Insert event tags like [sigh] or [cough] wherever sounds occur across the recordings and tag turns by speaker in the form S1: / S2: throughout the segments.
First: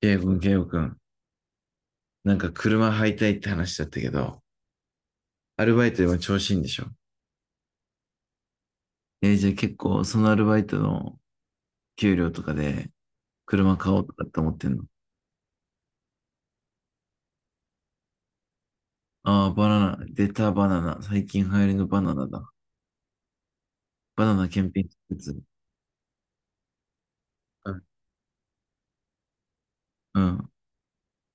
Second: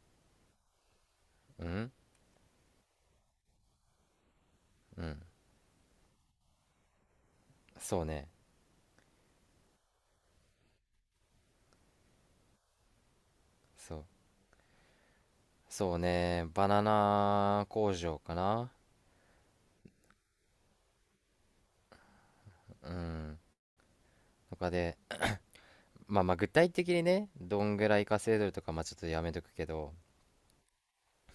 S1: ケイブ君、ケイゴくん、
S2: うん
S1: なんか車買いたいって話だったけど、
S2: うん、
S1: アルバイトでも調子いいんでしょ？
S2: そうね。
S1: じゃあ結構そのアルバイトの給料とかで車買
S2: そ
S1: お
S2: う
S1: うとかって思ってんの？
S2: そうね、バナナ工場かな。
S1: ああー、バナナ、出たバナナ。最近流行りのバナナだ。
S2: うん、
S1: バナナ
S2: と
S1: 検
S2: か
S1: 品施
S2: で、
S1: 設。
S2: まあまあ具体的にね、ど
S1: う
S2: ん
S1: ん、
S2: ぐらい稼いでるとか、まあちょっとやめとくけど。
S1: うん、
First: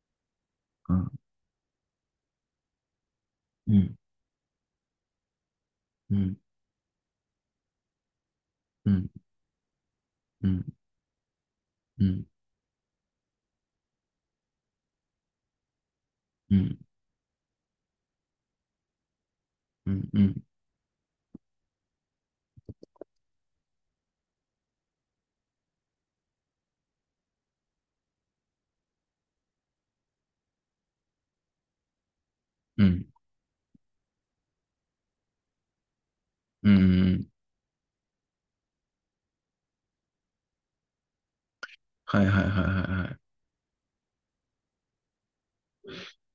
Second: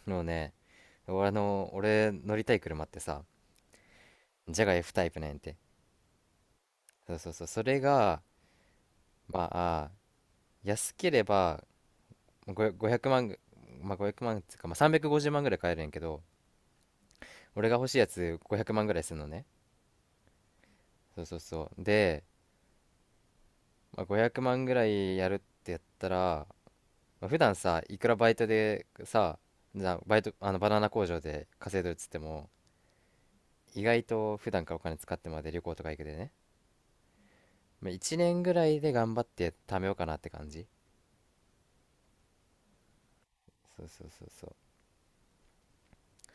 S2: もうね、
S1: うん、
S2: 俺乗りたい車ってさ、
S1: うん、
S2: ジャガ F タイプなんやて。
S1: うん、
S2: そうそうそう、それが
S1: うん、
S2: まあ、
S1: うん、
S2: 安ければ、
S1: うん、
S2: 500万まあ500万っつうか、まあ350万ぐらい買えるんやけど、
S1: うん、
S2: 俺が欲しいやつ500万ぐらいするのね。
S1: うん、うん、
S2: そうそうそう、で、まあ、500万ぐらいやるってやったら、まあ、普段さいくらバイトでさ、じゃあバイト、バナナ工場で稼いでるっつっても、
S1: うん、
S2: 意外と普段からお金使ってまで旅行とか行くでね、
S1: うん。
S2: まあ、1年ぐらいで頑張って貯めようかなって感じ。
S1: はいはいはいはいはい。
S2: そうそうそうそう。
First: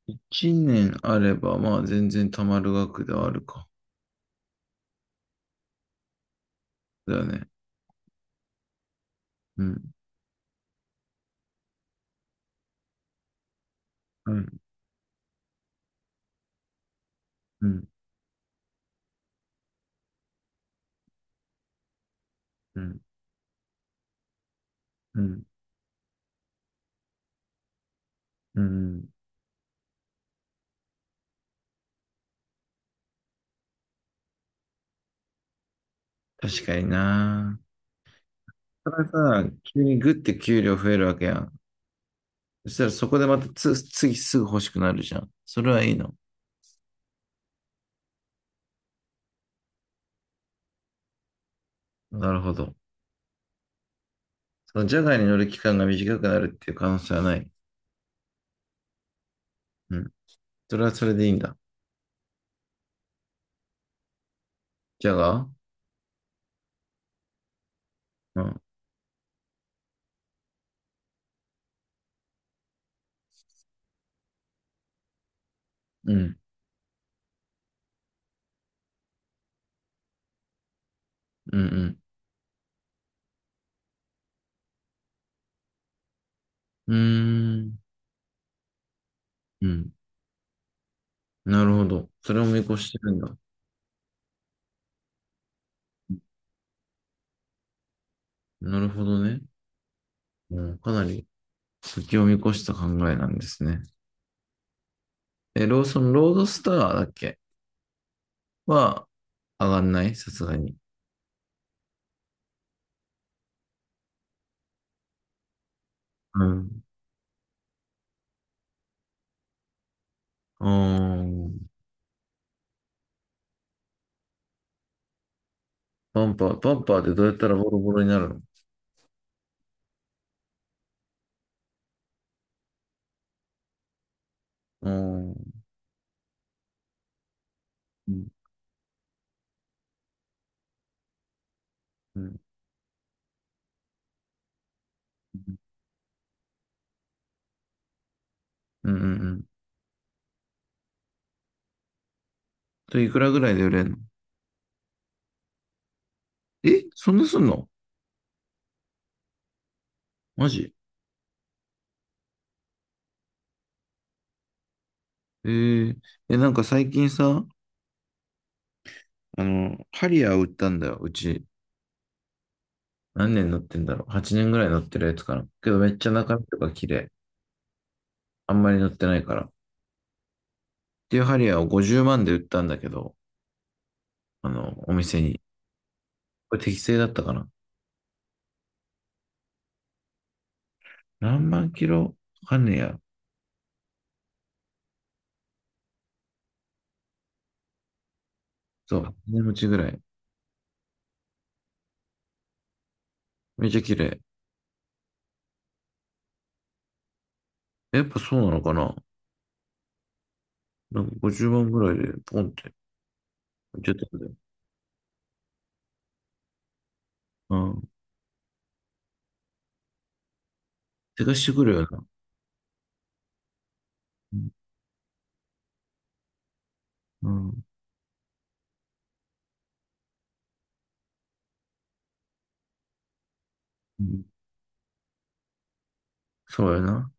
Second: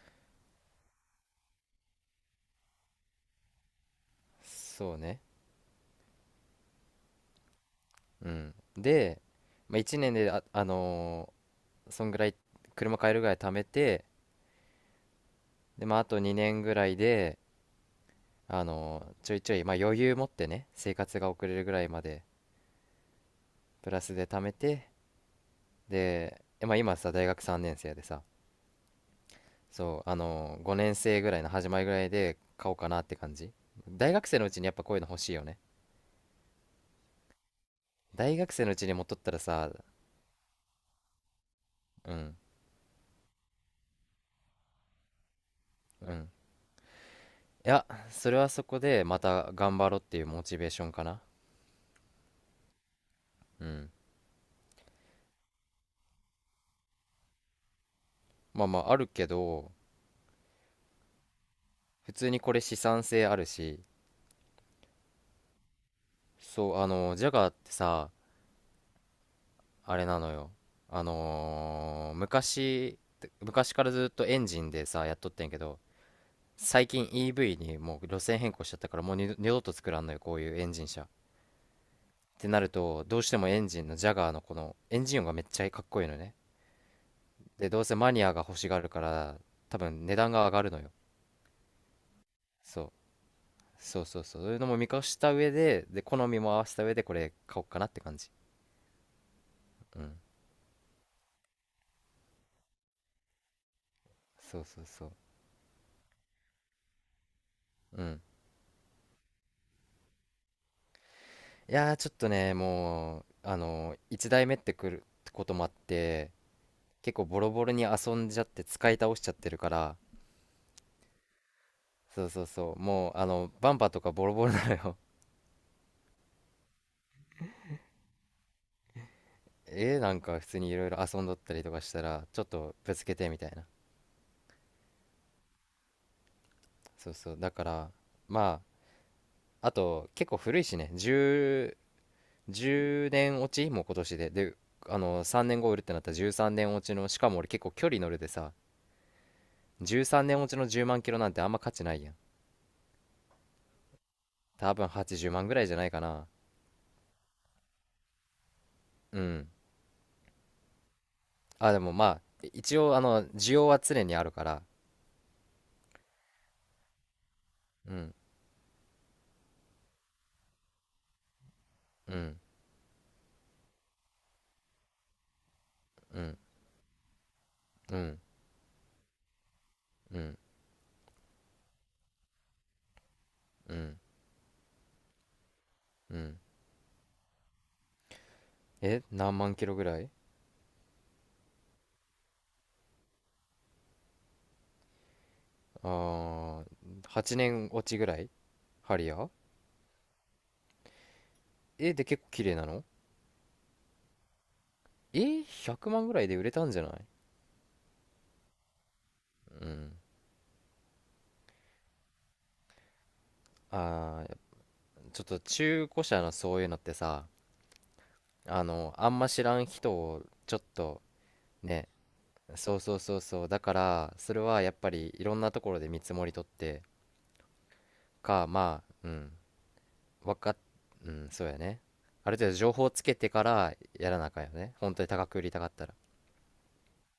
S1: 一年あれば、まあ全然貯まる額ではあるか。
S2: そうね。
S1: だよね。
S2: うん、で、
S1: う
S2: まあ、
S1: ん、
S2: 1年で、そんぐらい、車買えるぐらい貯めて、
S1: うん、
S2: で、まあ、あと2年ぐらいで、
S1: うん、
S2: ちょいちょい、まあ、余裕持ってね生活が送れるぐらいまで
S1: うん、
S2: プラスで貯めて、
S1: うん。
S2: で、まあ、今さ大学3年生でさ、
S1: うん。
S2: そう、5年生ぐらいの始まりぐらいで買おうかなって感じ。大学生のうちにやっぱこういうの欲しいよね。
S1: 確かにな。
S2: 大学生のうち
S1: た
S2: に
S1: だ
S2: 持っとったら
S1: さ、
S2: さ。
S1: 急にグッて給料増えるわけやん。
S2: うん
S1: そしたらそこでまた次すぐ欲しくなるじゃん。それはいい
S2: う
S1: の？
S2: ん。いや、それはそこでまた頑張ろうっていうモチベーションかな。
S1: なるほど。
S2: うん。
S1: そのジャガーに乗る期間が短くなるっていう可能性はない？
S2: まあまああるけど、
S1: うん。それはそれでいいんだ。
S2: 普通にこれ資産性あるし。
S1: ジャガー。
S2: そう、あのジャガーってさ、
S1: うん。
S2: あれなのよ。あのー昔昔からずっとエンジンでさやっとってんけど、
S1: うん。
S2: 最近 EV にもう路線変更しちゃったから、もう二度と作らんのよ、こういうエンジン車っ
S1: うん。
S2: て。なるとどうしてもエンジンのジャガーのこのエンジン音がめっちゃかっこいいのね。
S1: うん。うー
S2: で、
S1: ん。
S2: どうせマニアが欲しがるから、
S1: う
S2: 多
S1: ん。
S2: 分値段が上がるのよ。
S1: なるほど。それを見越
S2: そ
S1: し
S2: う
S1: てるんだ。
S2: そうそうそう、そういうのも見越した上で、好みも合わせた上でこれ買おうかなって感じ。
S1: なるほどね。
S2: うん、
S1: うん。かなり先を見越した考えなんですね。
S2: そうそうそう。
S1: え、ロードスターだっけ？
S2: うん、
S1: は上がんないさすがに。
S2: いやー、ちょっとね、もうあの1台目ってくるってこともあって、
S1: うん。
S2: 結構ボロボロに遊んじゃって使い倒しちゃってるから。
S1: うん。
S2: そうそうそう、もうあのバンパーとかボロボロなのよ。
S1: バンパー、バンパーでどうやったらボロボロになるの？
S2: [laughs] え、なんか普通にいろいろ遊んどったりとかしたら、ちょっとぶつけてみたいな。
S1: うん。
S2: そうそう、だから、
S1: うん。
S2: まああと結構古いしね、10
S1: うん。
S2: 年落ち、もう今年であの3年後売るってなったら13年落ちの、しかも俺結構距離乗るでさ、
S1: うん。うん。
S2: 13年落ちの10万キロなんてあんま価値ないやん。
S1: と、いくらぐらいで売れんの？
S2: 多分80万ぐらいじゃないかな。
S1: え、そんなすんの？
S2: うん、
S1: マジ？
S2: あでもまあ一応あの需要は常にあるから。
S1: えー、え、なんか最近さ、
S2: うん
S1: あの、ハリアー売ったんだよ、うち。
S2: うん
S1: 何年乗ってんだろう？ 8 年ぐらい乗ってるやつかな。けどめっちゃ
S2: う
S1: 中
S2: ん
S1: 身とか綺麗。
S2: うん
S1: あんまり乗ってないから。っ
S2: うん
S1: ていうハリアーを50万で売ったんだけど、
S2: うん。
S1: あの、お店に。
S2: うん。
S1: これ適正だったかな？
S2: え、何万キロぐらい。
S1: 何万キロ、わかんねえや。
S2: あー、8年落ちぐらい。ハ
S1: そう、
S2: リア
S1: 8
S2: ー。
S1: 年持ちぐらい。
S2: え、で結構綺麗なの。
S1: めっちゃ綺麗。
S2: え、100万ぐらいで売れたんじゃない。
S1: やっぱそうなのかな？
S2: うん。
S1: なんか50万ぐらいでポンって売ってたん
S2: あ
S1: だよ。
S2: ー、ちょっと中古車のそういうのってさ、
S1: うん。
S2: あの、あんま知らん人をちょっと
S1: 手貸してくるよ
S2: ね。
S1: な。
S2: そうそうそうそう。だから、そ
S1: う
S2: れ
S1: ん。
S2: はやっぱりいろんなところで見積もり取って
S1: うん。
S2: か、まあ、うん、わかっ、うん、そうやね。ある程度情報つけてから
S1: う
S2: やら
S1: ん。
S2: なあかんよね。本当に高く売りたかったら。
S1: そうよな。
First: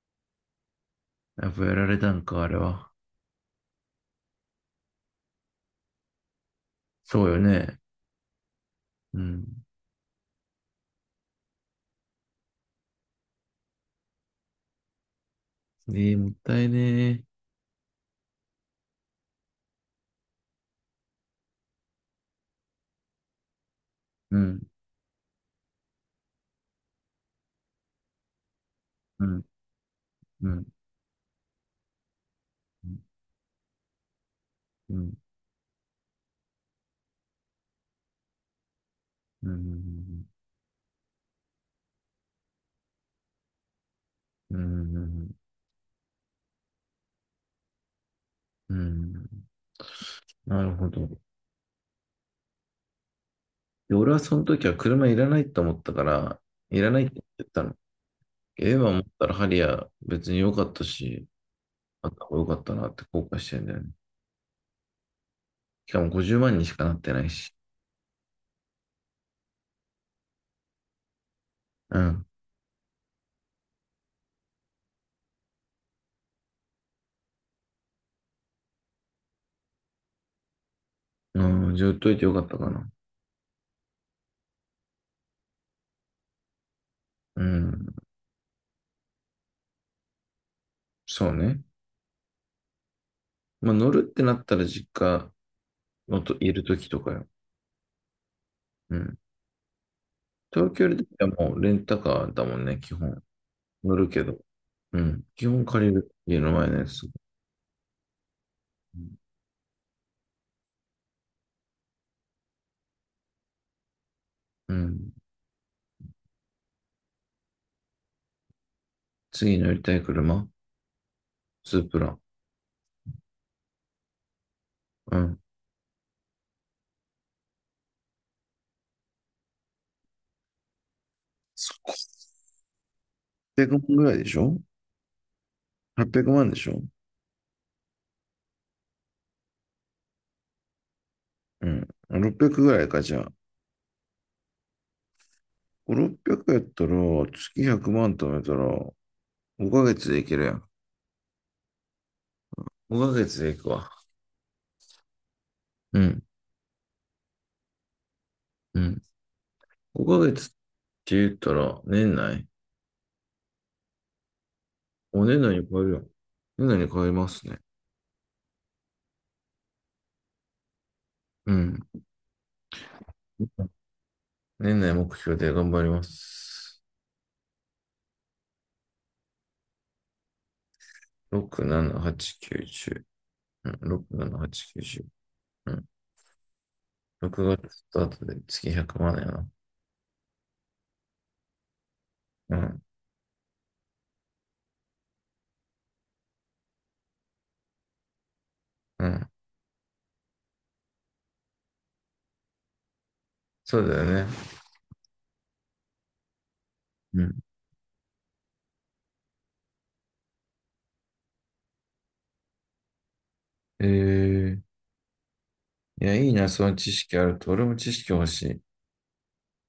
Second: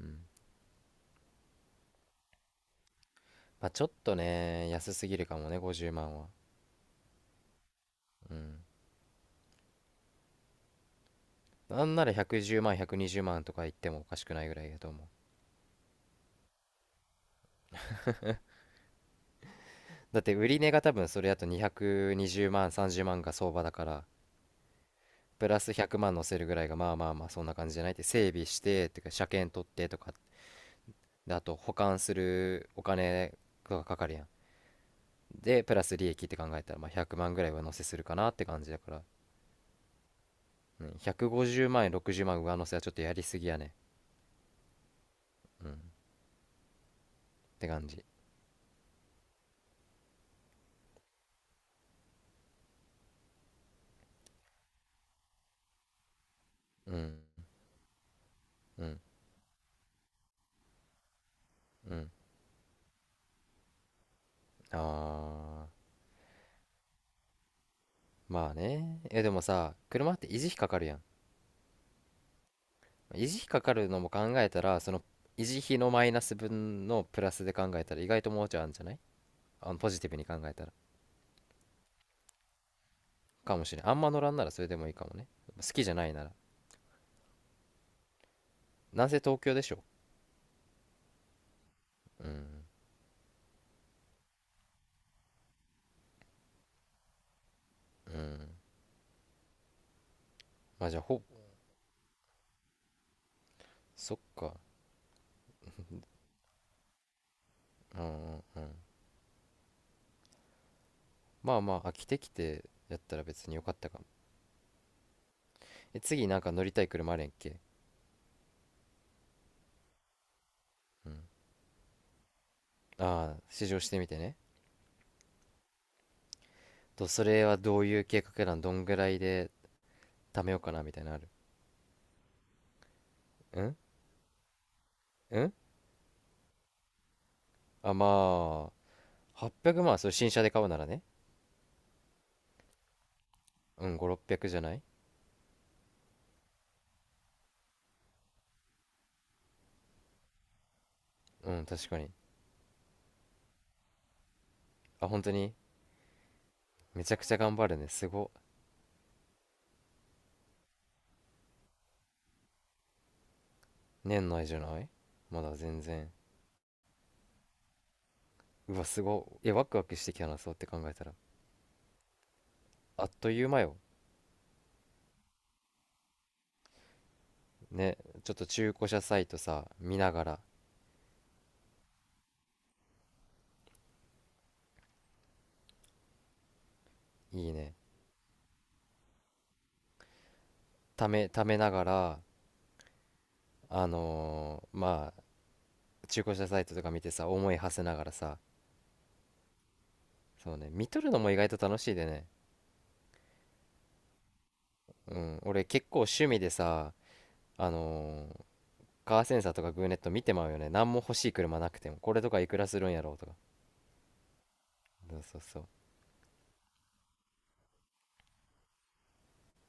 S2: うん。
S1: やっぱやられたんか、あれは。
S2: まあ、ちょっとね、安すぎるかもね、50万は。
S1: そうよね。
S2: うん。
S1: うん。
S2: なんなら110万、120万とか言ってもおかしくないぐらいだと思う。
S1: ええ、もったいねえ。
S2: だって売り値が多分それだと220万、30万が相場だから、
S1: うん。
S2: プラス100万乗せるぐらいがまあまあまあそんな感じじゃないって。整備して、とてか
S1: う
S2: 車
S1: ん。
S2: 検取ってとか、
S1: うん。
S2: で、あと保管するお
S1: うん。
S2: 金がかかるやん。
S1: うん。
S2: で、プラス利益って考えたら、まあ100万ぐらい上乗せするかなって感じだから、うん、150万円、60万上乗せはちょっとやりすぎやね。
S1: うん。
S2: うん。って感じ。
S1: うん。なるほど。で、俺はその時は車いらないと思ったから、いら
S2: う
S1: ないっ
S2: ん。
S1: て言ったの。ええ
S2: う
S1: わ、思
S2: ん。
S1: ったらハリアー別に良かったし、
S2: う
S1: あ
S2: ん。
S1: った方が良かったなって後悔してるんだよね。
S2: ああ、
S1: しかも50万にしかなってないし。
S2: まあね。え、でもさ、車って維持費かかるやん。
S1: うん。
S2: 維持費かかるのも考えたら、その維持費のマイナス分のプラスで考えたら意外ともうちょいあるんじゃない、あのポジティブに考えたら。
S1: うん、じゃあ売っといてよかったかな。
S2: かもしれん。あんま乗らんならそれでもいいかもね。好きじゃないなら。
S1: うん。
S2: なんせ東京でしょ。
S1: そうね。
S2: うん、
S1: まあ、乗るってなったら実家のといる時とかよ。
S2: うん。
S1: うん。東
S2: ま
S1: 京
S2: あじゃあ、
S1: ではもうレンタカーだもんね、基本。乗る
S2: そっ
S1: けど。
S2: か。
S1: うん。基本借りる。家の前のやつ。
S2: うんうんうん。まあまあ、飽きてきてやったら別によかったかも。
S1: うん。
S2: え、次なんか乗りたい車あるやんけ。
S1: 次乗りたい車、スープラ。
S2: ああ、試乗してみてね。
S1: うん。
S2: と、それはどういう計画なん、どんぐらいで貯めようかなみたいなのある。うん
S1: 800万ぐらいでしょ？
S2: うん。
S1: 800 万でしょ？
S2: あ、まあ800万、それ新車で買うならね。
S1: うん。600ぐらいか、じゃあ。
S2: うん、500〜600じゃない。
S1: 5、600やったら、月100万貯めたら、5ヶ月でいけるやん。
S2: うん、確かに。
S1: 5ヶ月で行くわ。
S2: あ、本当に。
S1: うん。
S2: めちゃくちゃ頑張るね、すご。
S1: うん。5ヶ月って言ったら、
S2: 年内じゃない。
S1: 年
S2: まだ
S1: 内に超
S2: 全
S1: えるやん。
S2: 然。
S1: 年内に超えますね。
S2: うわすごいワクワクしてきたな、そうって考えたら、
S1: うん。
S2: あっという間よ。
S1: 年内目標で頑張ります。
S2: ね、ちょっと中古車サイトさ見ながら、
S1: 6、7、8、9、10。うん、6、7、8、9、10。うん。6
S2: いい
S1: 月
S2: ね。
S1: スタートで月100万やな。
S2: ためながら、
S1: うん、
S2: まあ中古車サイトとか見てさ思い馳せながらさ、
S1: うん。
S2: そうね、見とるのも意外と楽しいでね。
S1: そうだよね。
S2: うん、俺結構趣味でさ、
S1: うん。
S2: あのーカーセンサーとかグーネット見てまうよね。何も欲しい車なくても。これとかいくらするんやろうとか。
S1: ええ、
S2: そうそうそ
S1: いや、いいな、その知識あると。俺も知識欲しい。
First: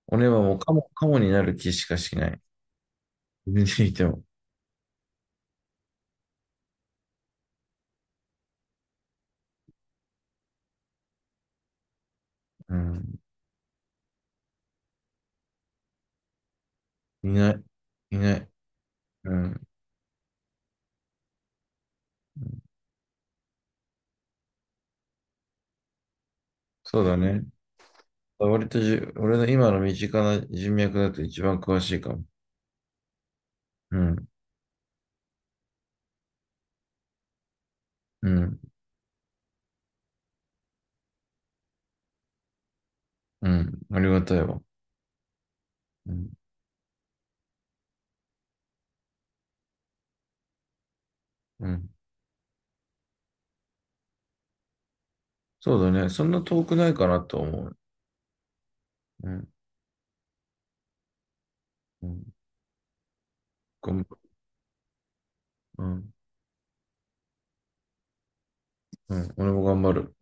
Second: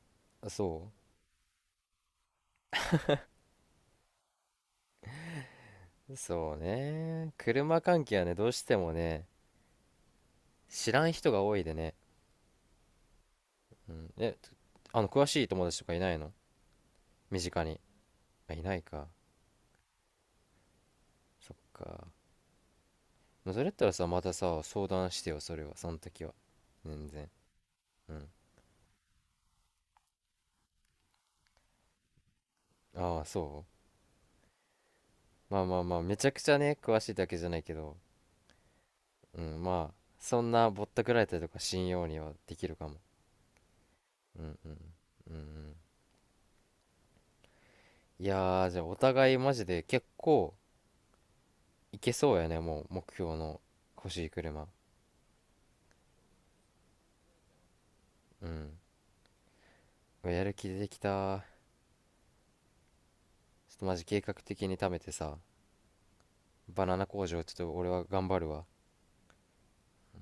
S1: 俺は
S2: う。
S1: もうカモ、
S2: そ
S1: カモになる気しかしない。[laughs] 見ていても。
S2: うそうね、車関係はね、どうしてもね、知らん人が多いでね。
S1: うん。
S2: うん。え、あの、詳しい友達とかいないの、
S1: い
S2: 身
S1: ない。
S2: 近に。
S1: いない。
S2: あ、いないか。
S1: うん。
S2: そっか。それやったらさ、またさ、相談してよ、それは。その時は。
S1: そう
S2: 全
S1: だ
S2: 然。
S1: ね。
S2: うん。
S1: 割と俺の今の身近な人脈だと一番詳しいかも。
S2: ああ、そ
S1: うん。
S2: う。まあまあまあ、めちゃくちゃね、詳しいだけじゃないけど、
S1: うん。
S2: うん、まあ、そんなぼったくられたりとか信用にはできるかも。
S1: うん。ありがた
S2: う
S1: い
S2: ん
S1: わ。
S2: うん。うんうん。
S1: うん。
S2: いやー、じゃあお互いマジで結構
S1: うん。
S2: いけそうやね、もう目標の欲しい車。
S1: そうだね。そんな遠くないかなと思う。
S2: うん。
S1: うん。
S2: うわやる気出てきた。
S1: うん。
S2: ちょっとマ
S1: 頑
S2: ジ
S1: 張、
S2: 計画的に貯めてさ、
S1: うん。
S2: バナナ工場ちょっと俺は頑張るわ。
S1: うん。俺も頑張る。